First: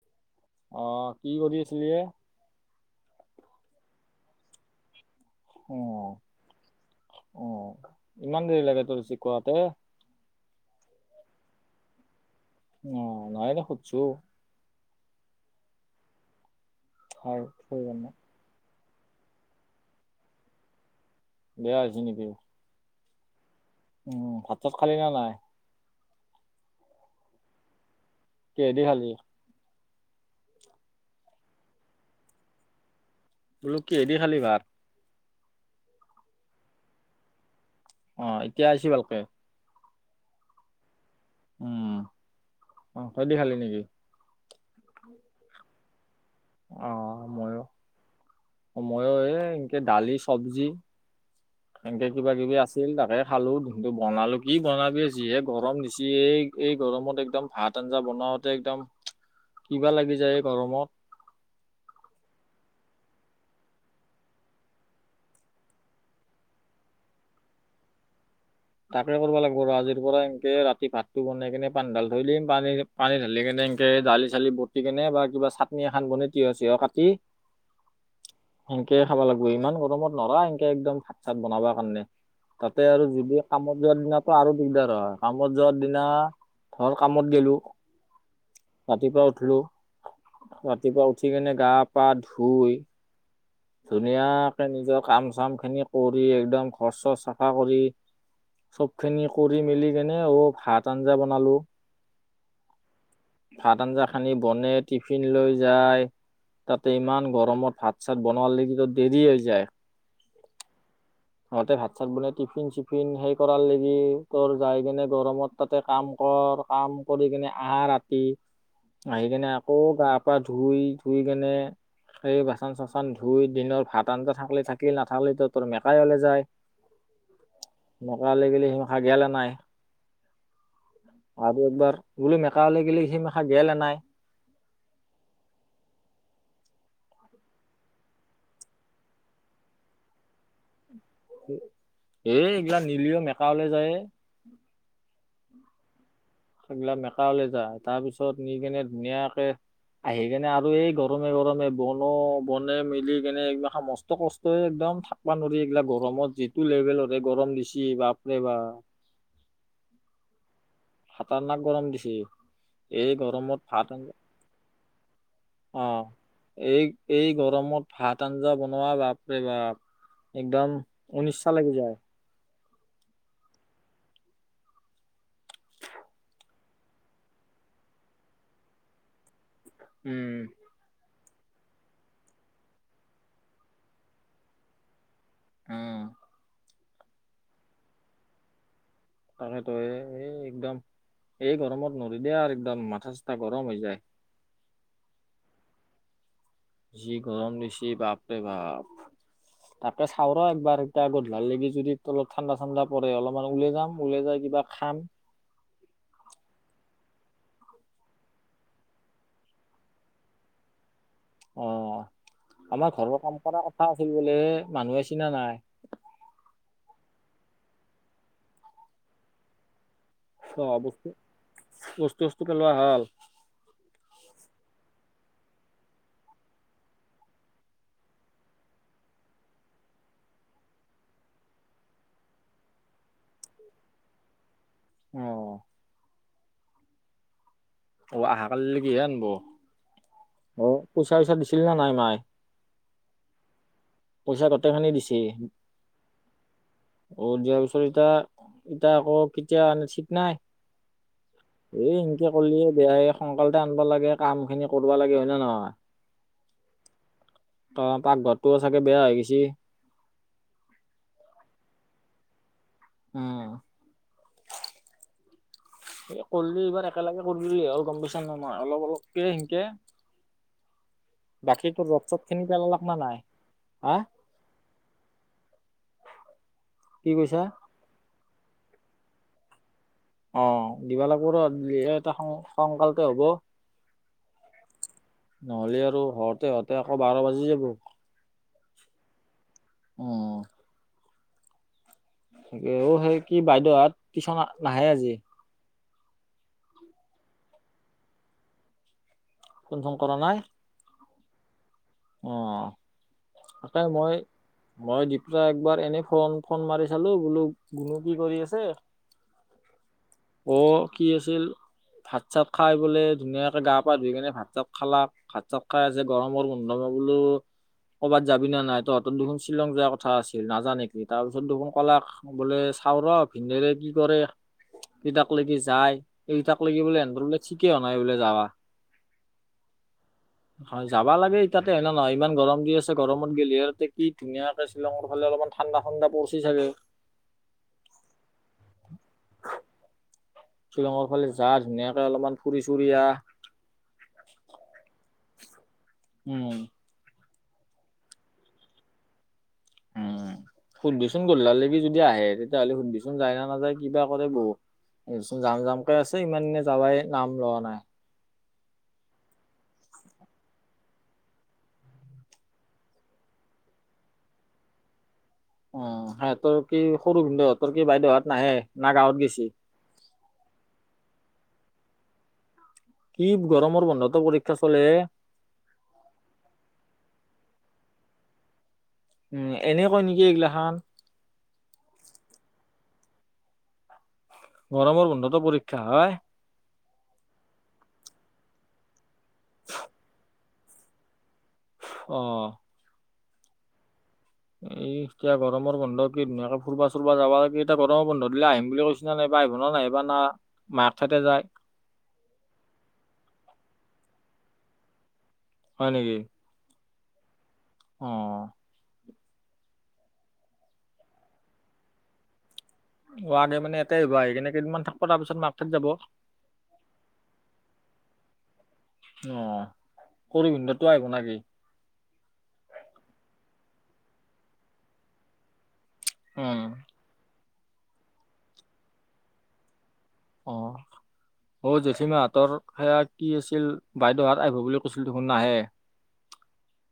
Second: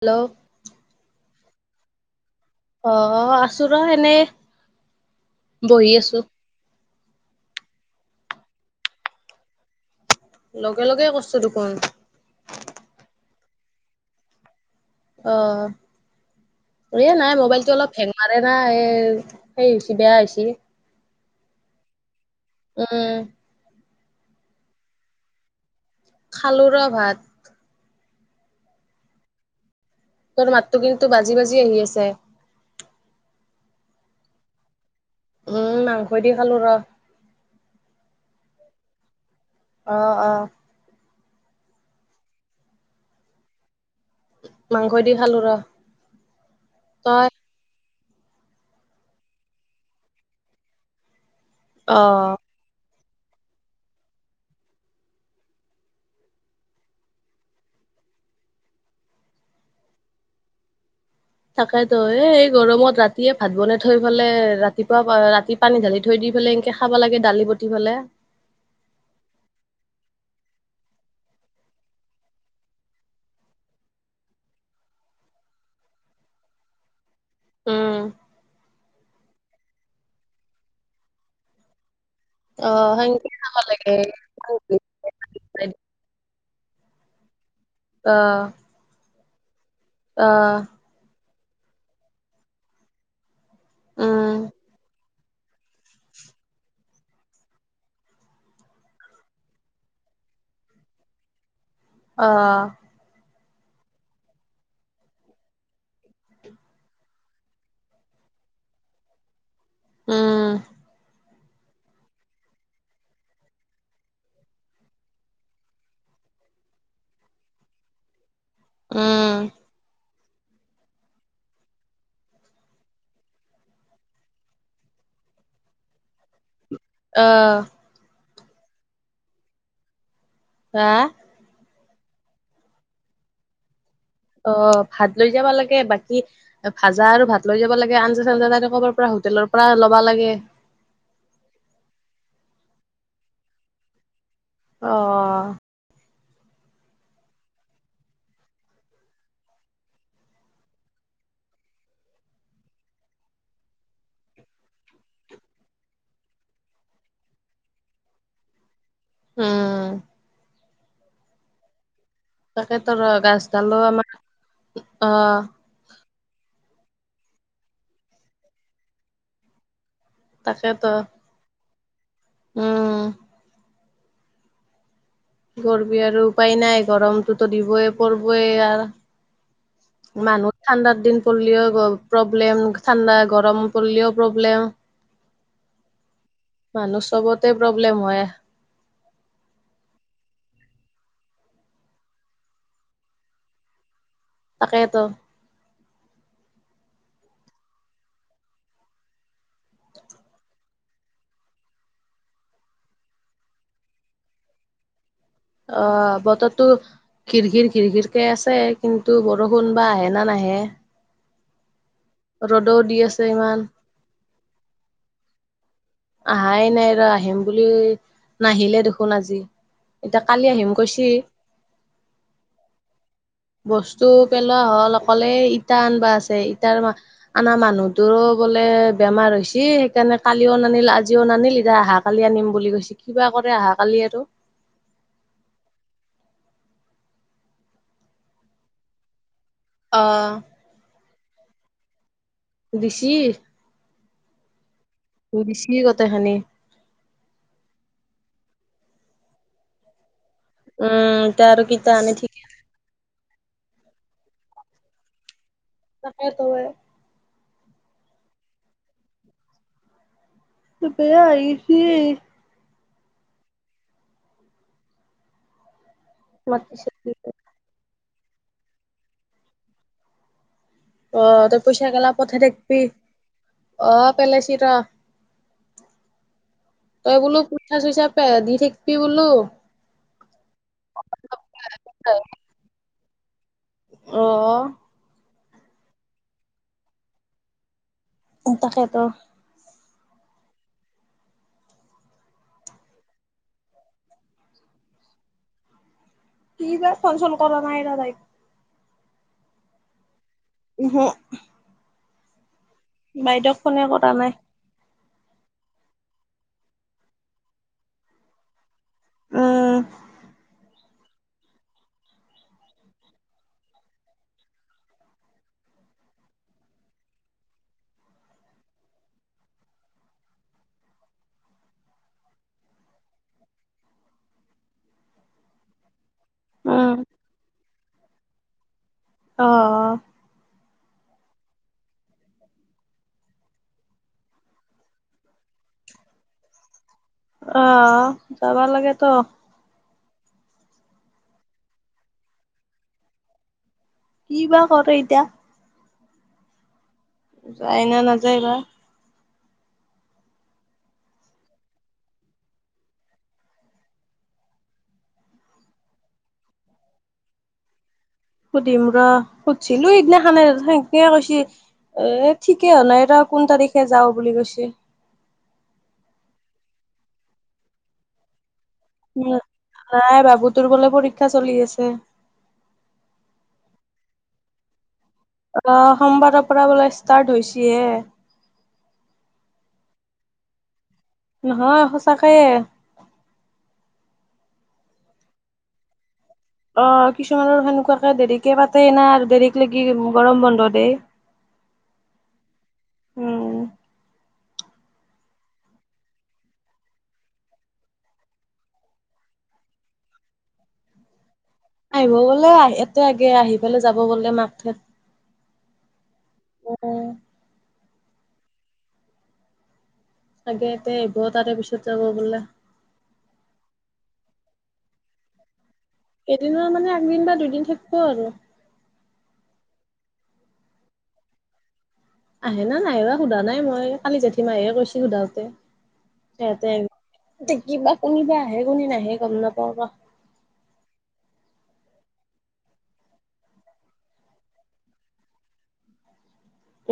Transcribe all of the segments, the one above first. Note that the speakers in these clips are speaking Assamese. হেল্ল'। অহ, কি কৰি আছিলি এই? অহ, আছোঁ ৰ' এনেই। [unintelligible] ইমান দেৰি লাগে তোৰ ৰিচিব কৰোতে। লগে লগে কৰছো দেখোন। অহ, মই এনেই সোধছো। অহ, এ নাই খাই মোবাইলটো অলপ হেং সেইকাৰণে মা হেং মাৰেই না, এ সেই হৈছে বেয়া হৈছে। বেয়া হৈছিল নেকি? উম উম ভাত খালি না নাই খালোৰ ভাত কিহেদি খালি তৰ মাতো কিন্তু বাজি বাজি আহি আছে বোলো কি হেদি খালি ভাত উম মাংস দি খালো ৰ অ এতিয়া আহিছি ভালকে অ অ উম অ তহদি খালি নেকি মাংস দি খালো ৰ অ তই ময়ো ময়ো এই এনেকে দালি চব্জি অ এনেকে কিবা কিবি আছে তেল তাকে খালোঁ ধোনটো বনালোঁ কি বনাবি যিহে গৰম নিচি এই এই গৰমত একদম ভাত আঞ্জা বনাওতে একদম কিবা লাগি যায় এই গৰমত তাকাই তো এ এই গৰমত ৰাতিয়ে ভাত বনাই থৈ ফালে ৰাতিপুৱা ৰাতি পানী ঢালি থৈ দি পেলাই এনকে খাব লাগে দালি বতি পেললে তাকে কৰিব লাগিব ৰ আজিৰ পৰা এনকে ৰাতি ভাতটো বনাই কিনে পানীডাল থৈ দিম পানী পানী ঢালি কেনে এনকে দালি চালি বতিি কেনে বা কিবা চাটনি এখন বন তিঁহ চিঁহ কাটি উম একে খাব লাগিব ইমান গৰমত নৰা এনকে একদম ভাত চাত বনাব কাৰণে অ তাতে সংক খাব লাগে ৰ কামত যোৱাৰ দিনা ধৰ কামত গলো অ ৰাতিপুৱা উঠিলো অ ৰাতিপুৱা উঠি কেনে গা পা ধুই ধুনীয়াকে নিজৰ কাম চাম খিনি কৰি একদম ঘৰ চচ চাফা কৰি চব খিনি কৰি মেলি কেনে অ ভাত আঞ্জা বনালো অ ভাত আঞ্জা খানি বনে টিফিন লৈ যায় তাতে ইমান গৰমত ভাত চাত বনালেকিতো দেৰি হৈ যায় উম সহঁতে ভাত চাত বনাই টিফিন চিফিন সেই কৰা লেগি তোৰ যাই কিনে গৰমত তাতে কাম কৰ কাম কৰি কিনে আহা ৰাতি আহি কেনে আকৌ গা পা ধুই ধুই কেনে সেই বাচন চাচন চান ধুই দিনৰ ভাত আনটাা থাকিলে থাকিল নাথাকিলো তোৰ মেকাই ওলে যায় অ নকৰা লাগি সেই মাখান গেল এনাই হা আৰু একবাৰ বোলো মেকালে গিললে সি মেখা গেলা নাই অ ভাত লৈ যাব লাগে বাকী ভাজা আৰু ভাত লৈ যাব লাগে আঞজা চ আঞ্জা তাইতে ক'বাৰ পৰা হোটেলৰ পৰা লব লাগে এ এইগিলা নিলিও মেকাাৱলে যায় অ সেইবিলাক মেকালে যায় তাৰ পিছত নি কেনে ধুনীয়াকে আহি কেনে আৰু এই গৰমে গৰমে বনো বনে মেলি কেনে এক মস্ত কষ্ট একদম প নৰি এইগিলা গৰমত যিটো লেভেলৰে গৰম দিছেি বাপৰে বা উম হাতাৰ নাক গৰম দিছে তাকেটো ৰ, গাছডালো আমাৰ অ' অ', এই, এই গৰমত ভাত আঞ্জা বনোৱা বাপৰে বাপ। একদম তাকেতো, অনিচ্ছা লাগি যায়। উম। কি কৰ্বি আৰু উপায় নাই, গৰমটোতো দিবই পৰবই আৰ উম মানুহ ঠাণ্ডাৰ দিন পল্লিও প্ৰব্লেম, ঠাণ্ডা, গৰম পল্লিও প্ৰব্লেম। অ'। মানুহ চবতে প্ৰব্লেম হয়। তাকেতো এ, এই একদম, এই গৰমত নৰি দে আৰ একদম। মাথা চাথা গৰম হৈ যায়। তাকেতো। যি গৰম দিছি, বাপৰে বাপ। তাকে চাওঁ ৰ', একবাৰ। ইটা গধলাল লেগি যদি তলত ঠাণ্ডা ঠাণ্ডা পৰে, অলপমান উলে যাম। উলে যাই কিবা খাম। অ', বতৰটো। ঘিৰ, ঘিৰ, ঘিৰ, ঘিৰকে আছে, কিন্তু বৰষুণ বা আহে না নাহে। অ', ৰ'দও আমাৰ দি ঘৰৰ আছে কাম ইমান কৰা কথা আছিল বোলে এ, মানুহে আইছি না নায়? আহাই নাই ৰ', আহিম বুলি নাহিলে দেখোন আজি। এতিয়া কালি আহিম অ', কৈছি বস্তু, বস্তু চস্তু পেলোৱা হ'ল। বস্তু পেলোৱা হ'ল। অকল এ ইটা আনবা আছে। ইটাৰ মা আনা মানুহটোৰো বোলে বেমাৰ হৈছি, সেইকাৰণে, কালিও নানিল আজিও নানিল, ইতা আ কালি আনিম বুলি কৈছি। কিবা কৰে অহাকালি আৰু। অ'। অ', আহা কালিল লেগি হে আনিব। অ', অ', পইচা চইচা দিছিল না নাই মাই? দিছি। পইচা গোটেখিনি দিছি। উ, দিছি গোটেখিনি। অ', দিয়াৰ পিছত ইটা, ইটা আকৌ কিতিয়া ঠিক নাই। উম, ইটা আৰু কিটা আানি ঠিক কলিয়ে বেয়াই, সোনকালতে আনবা লাগে, কাম খিনি কৰবা লাগে। হয় না নহয়? তাকতো এ। ত', পাকঘৰটোও চাগে বেয়া হৈ গৈছি। বেয়া হৈ গেইছি। অ'। কৰিলি এইবাৰ মাতিছে একেলগে দিলে। কৰলিয়ে হ'ল, গম পাইছা না নাই, অলপ অলপকে ই। অ তই বাকী তো পইচা ৰোড গেলা চোদ পঠাই খিনি থাকবি পেললাক না নাই? অ হা? পেলাইছি ৰ তই কি বোলো কৈছা? পইচা চইচা তে দি থাকবি বোলো। অ', দিবা লাগব' ৰহ, দিলিহে এটা সোনকালতে হ'ব। অ', অ'। নহ'লি আৰু হওঁতে হওঁতে আকৌ বাৰ বাজি যাব। তাকেতো। উম, উম। তাকে, অ', সেই কি, বাইদেউ হাত টিউচন নাহে আজি। কি, বা, ফোন চোন কৰা নাই ৰ', তাইক। ফোন চোন কৰা নাই! ওহ। অ', ফোনে তাকে কৰা মই নাই মই দীপৰা একবাৰ এনেই ফোন ফোন মাৰি চালোঁ, বোলো, গুনু কি কৰি আছে। উম অ', কি আছিল? ভাত চাত খাই বোলে ধুনীয়াকে গা পা ধুই কেনে ভাত চাত খালা, ভাত চাত খাই আছে গৰমৰ নম বোলো ক'ৰবাত যাবি নে নাই, তহঁতৰ দেখোন শ্বিলং যোৱাৰ কথা আছিল নাজা নেকি, তাৰপিছত দেখোন ক'লাক বোলে চাওঁ ৰহ ভিনদেউৰে কি কৰে কিতাকলেকে যায়। এইটাকলেকে উম বোলে সেহতঁৰ বোলে ঠিকে নাই বোলে যাবা। অ', অ'। হয়, যাবা লাগে তাতে হয়, নে নহয় ইমান গৰম দি আছে গৰমত গ'লেহ আৰু তাতে কি ধুনীয়াকে শ্বিলংৰ ফালে অলপমান ঠাণ্ডা, ঠাণ্ডা পৰিচি চাগে। অহ, যাবা লাগে তো। শ্বিলঙৰ ফালে যাহ, ধুনীয়াকে অলপমান ফুৰি চুৰি আহ। কি বা কৰে এতিয়া? উম। যায়নে নাযায় বা? উম। সুধবি চোন গধলালেকি যদি আহে, তেতিয়াহ'লে সুধবিচোন যায় না নাযায় কিবা কৰে বহু এইচোন যাম, যামকে আছে ইমান দিনে যাবাই নাম লোৱা নাই। সুধিম ৰহ, সুধিছিলোঁ সেইদিনাখনে সেনেকে কৈছি। এ, ঠিকেই হোৱা নাই ৰ' কোন তাৰিখে যাওঁ বুলি কৈছি। উম, সিহঁতৰ কি সৰু ভিনদেউহতৰ কি বাইদেউহত নাহে, না গাঁৱত গেছি? নাই, বাবুতোৰ বোলে পৰীক্ষা চলি আছে। কি গৰমৰ বন্ধতো পৰীক্ষা চলেহে? অ', সোমবাৰৰ পৰা বোলে ষ্টাৰ্টছ হৈছে এ। উম, এনে কয় নেকি এইগিলাখান! নহয়, সঁচাকয়ে। গৰমৰ বন্ধতটো পৰীক্ষা হয়! অ', কিছুমানৰ সেনেকুৱাকে দেৰিকে পাতে না আৰু দেৰিক লে কি গৰম বন্ধ দেই। অ'। উম। এই এতিয়া গৰমৰ বন্ধ কি ধুনিয়াকে ফুুৰবা চুৰবা যাবা লাগে, এতিয়া গৰমৰ বন্ধ দিলে আহিম বুলি কৈ [inaudible] আহিব গ'লে আহ এতিয়া আগে আহি পেলাই যাব গ'লে মাকত হয় নেকি? উম। উম। আগে এতিয়া আহিব, তাৰেপিছত যাব বোলে। অ', আগে মানে ইয়াতে আহিব, আহি কিনে কেইদিনমান থাকিব তাৰপিছত মাক [unintelligible] যাব। কেদিনৰ মানে একদিন বা দুদিন থাকিব আৰু! অ', সৰু ভিনদতো আহিব নাকি? আহে নে নাহে সোধা নাই মই, কালি জেঠীমাই কৈছিল [unintelligible] উম সিহঁতে কিবা কোনবা আহে, কোনে নাহে গম নাপাওঁ ৰহ। অ'। অ', জেঠীমা হাতৰ সেয়া কি আছিল বাইদেউহত আহিব বুলি কৈছিল দেখোন নাহে?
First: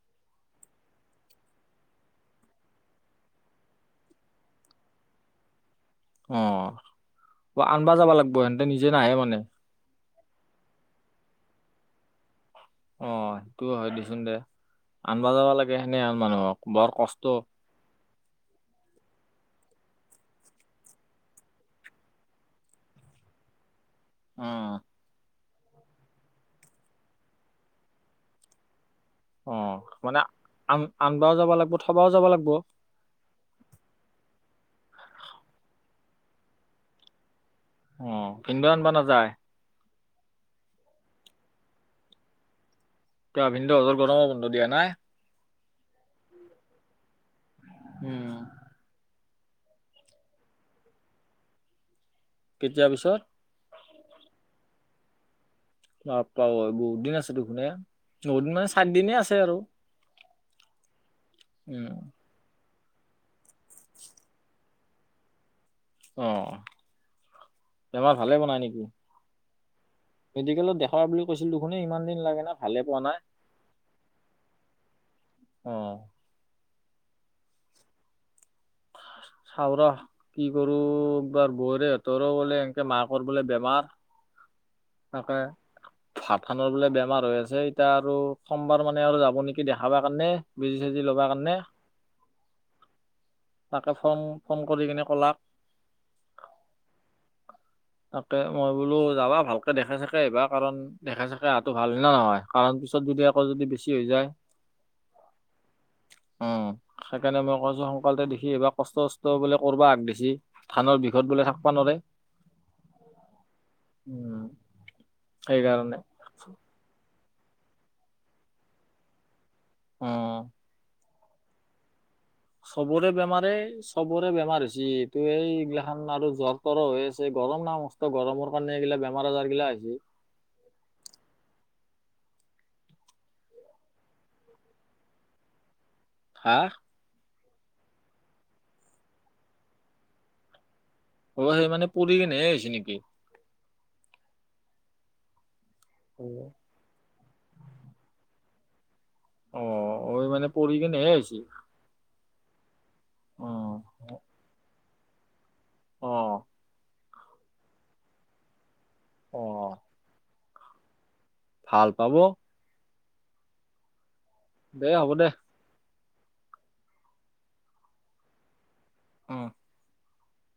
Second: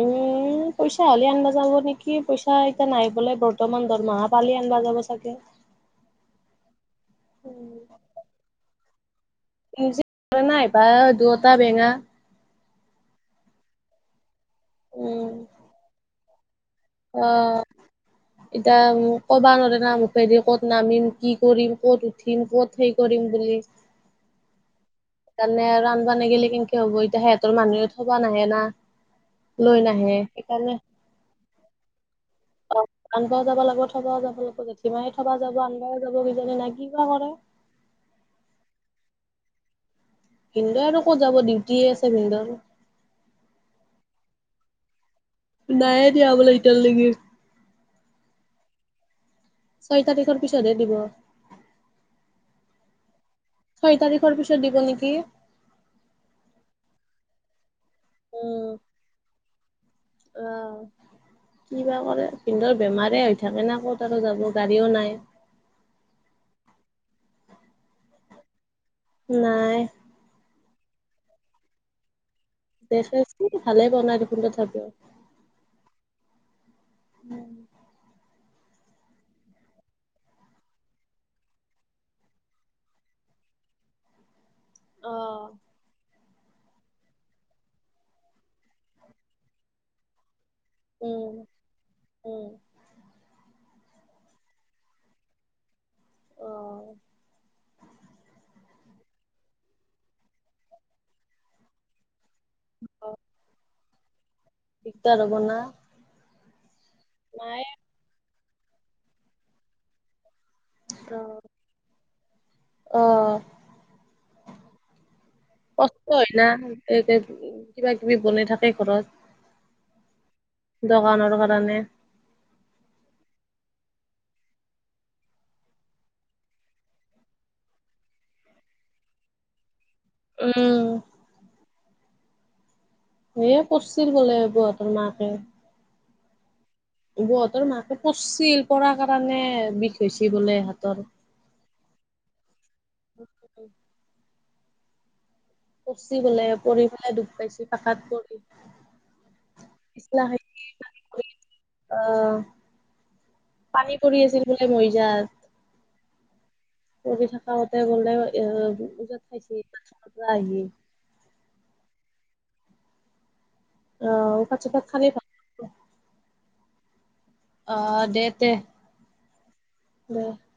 উম পইচা হ'লে আনবা যাব নেকি? পইচা এতিয়া নাই বোলে বৰ্তমান, দৰমহা পালে আনবা যাব চাগে। অ', আনবা যাবা লাগিব, সিহঁতে নিজে নাহে মানে? নিজে নোৱাৰে না আহিবা দুওটা বেঙা। অ', সেইটোও হয়, দে চোন দে, আনবা উম যাবা লাগে সেনে হেন মানুহক। বৰ কষ্ট অ'। [inaudible] এতিয়া কবা নোৱাৰ নামফেদি ক'ত নামিম কি কৰিম ক'ত উঠিম ক'ত সেই কৰিম বুলি। অ' তাৰমানে আৰু ৰান্ধবে গিললে কেনেকে হ'ব এতিয়া সিহঁতৰ মানুহে থবা নাহে না। লৈ নাহে সেইকাৰণে। আনবাৰও যাব লাগিব থবাও যাব লাগিব। আনবাওঁ যাব লাগিব থবাও যাব লাগিব জেঠি মাৰ থবা যাব আনবাওঁ যাব কিজানি নাই কি বা কৰে। অ', কিনিব জনিবা নাযায়। ভিন্দ আৰু ক'ত যাব ডিউটিয়ে আছে ভিনন্দৰ ভিনন্দ হঁতৰ গৰমৰ বন্ধ দিয়া নাই। নাই এতিয়া বলেৰ ইটাৰ লেকি উম। ছয় তাৰিখৰ পিছতহে দিব কেতিয়া পিছত ছয় তাৰিখৰ পিছত দিব নেকি। বাপ পাঐ বহুত দিন আছে দেখুনে নদিন মানে উম চাত দিনে আছে আৰু। আহ কি বা উম কৰে। কিন্তুৰ বেমাৰে হৈ থাকে ন ক'ত আৰু জানো গাড়ীও নাই। অ', বেমাৰ ভালে পোৱা নাই নেকি। নাই। মেডিকেলত দেখুৱা বুলি কৈছিলো দেখনে ইমান দিন লাগে না। ভালে পোৱা দেখ নাই। ভালেই বনাই দেখোন তথাপিও। অ'। [inaudible] খাওঁৰ। কি কৰোবাৰ বৌৰে সঁতৰ বোলে এনেকে মাকৰ বোলে বেমাৰ অ তাকে। ভাত খানৰ বোলে বেমাৰ হৈ আছে এতিয়া আৰু সোমবাৰ মানে আৰু যাব নেকি দেখাবা কাৰণে। বেজি চেজি ল'বা উম কাৰণে উম তাকে ফৰ্ম ফৰ্ম কৰি কিনে ক'লাক। অ' তাকে মই বোলো যাবা ভালকে দেখে চাকে আহবা কাৰণ দেখে চাকে অহাটো ভাল হৈ না নহয়। কাৰণ পিছত যদি আকৌ যদি বেছি হৈ যায়। দিগদাৰ হব না। উম সেইকাৰণে মই মায়ে কৈছো সোনকালতে দেখি এইবাৰ কষ্ট চষ্ট বোলে কবা হাগ দিছি থানৰ বিষত বোলে থাকিবা নোৱাৰে আহ, উম, সেইকাৰণে কষ্ট হয় না এই যে, কিবা কিবি বনাই থাকে ঘৰত। অ' দোকানৰ কাৰণে চবৰে বেমাৰে চবৰে বেমাৰ হৈছে। এইটো এই এইগিলাখান আৰু জ্বৰ তৰ হৈ আছে গৰম ন গৰমৰ কাৰণে এইগিলা বেমাৰ আজাৰ গিলা আহিচে উম এয় কছিল গলে বুৰাতৰ মাকে হা বহঁতৰ মাকে পৰিছিল পঢ়াৰ কাৰণে বিষ হৈ হৈছে বোলে হাতত অ', সেই মানে পৰি কিনে হৈছে নেকি? পচি বোলে অ, পৰি পেলাই দুখ পাইছে পাকাত পৰি। অ', ঐ মানে পৰি কিনেহে হৈছে। অ', অ, পানী পৰি আছিল বোলে মৰিজাত। অ' কৰি থাকতে গলে এ ওজত অ, খাইছে ত আহি [unintelligible] ভাল পাব্ অফাত চফাত দে খালে হ'ব পা [unintelligible] দে [unintelligible] অ' দে তে। অঁ। ব [unintelligible]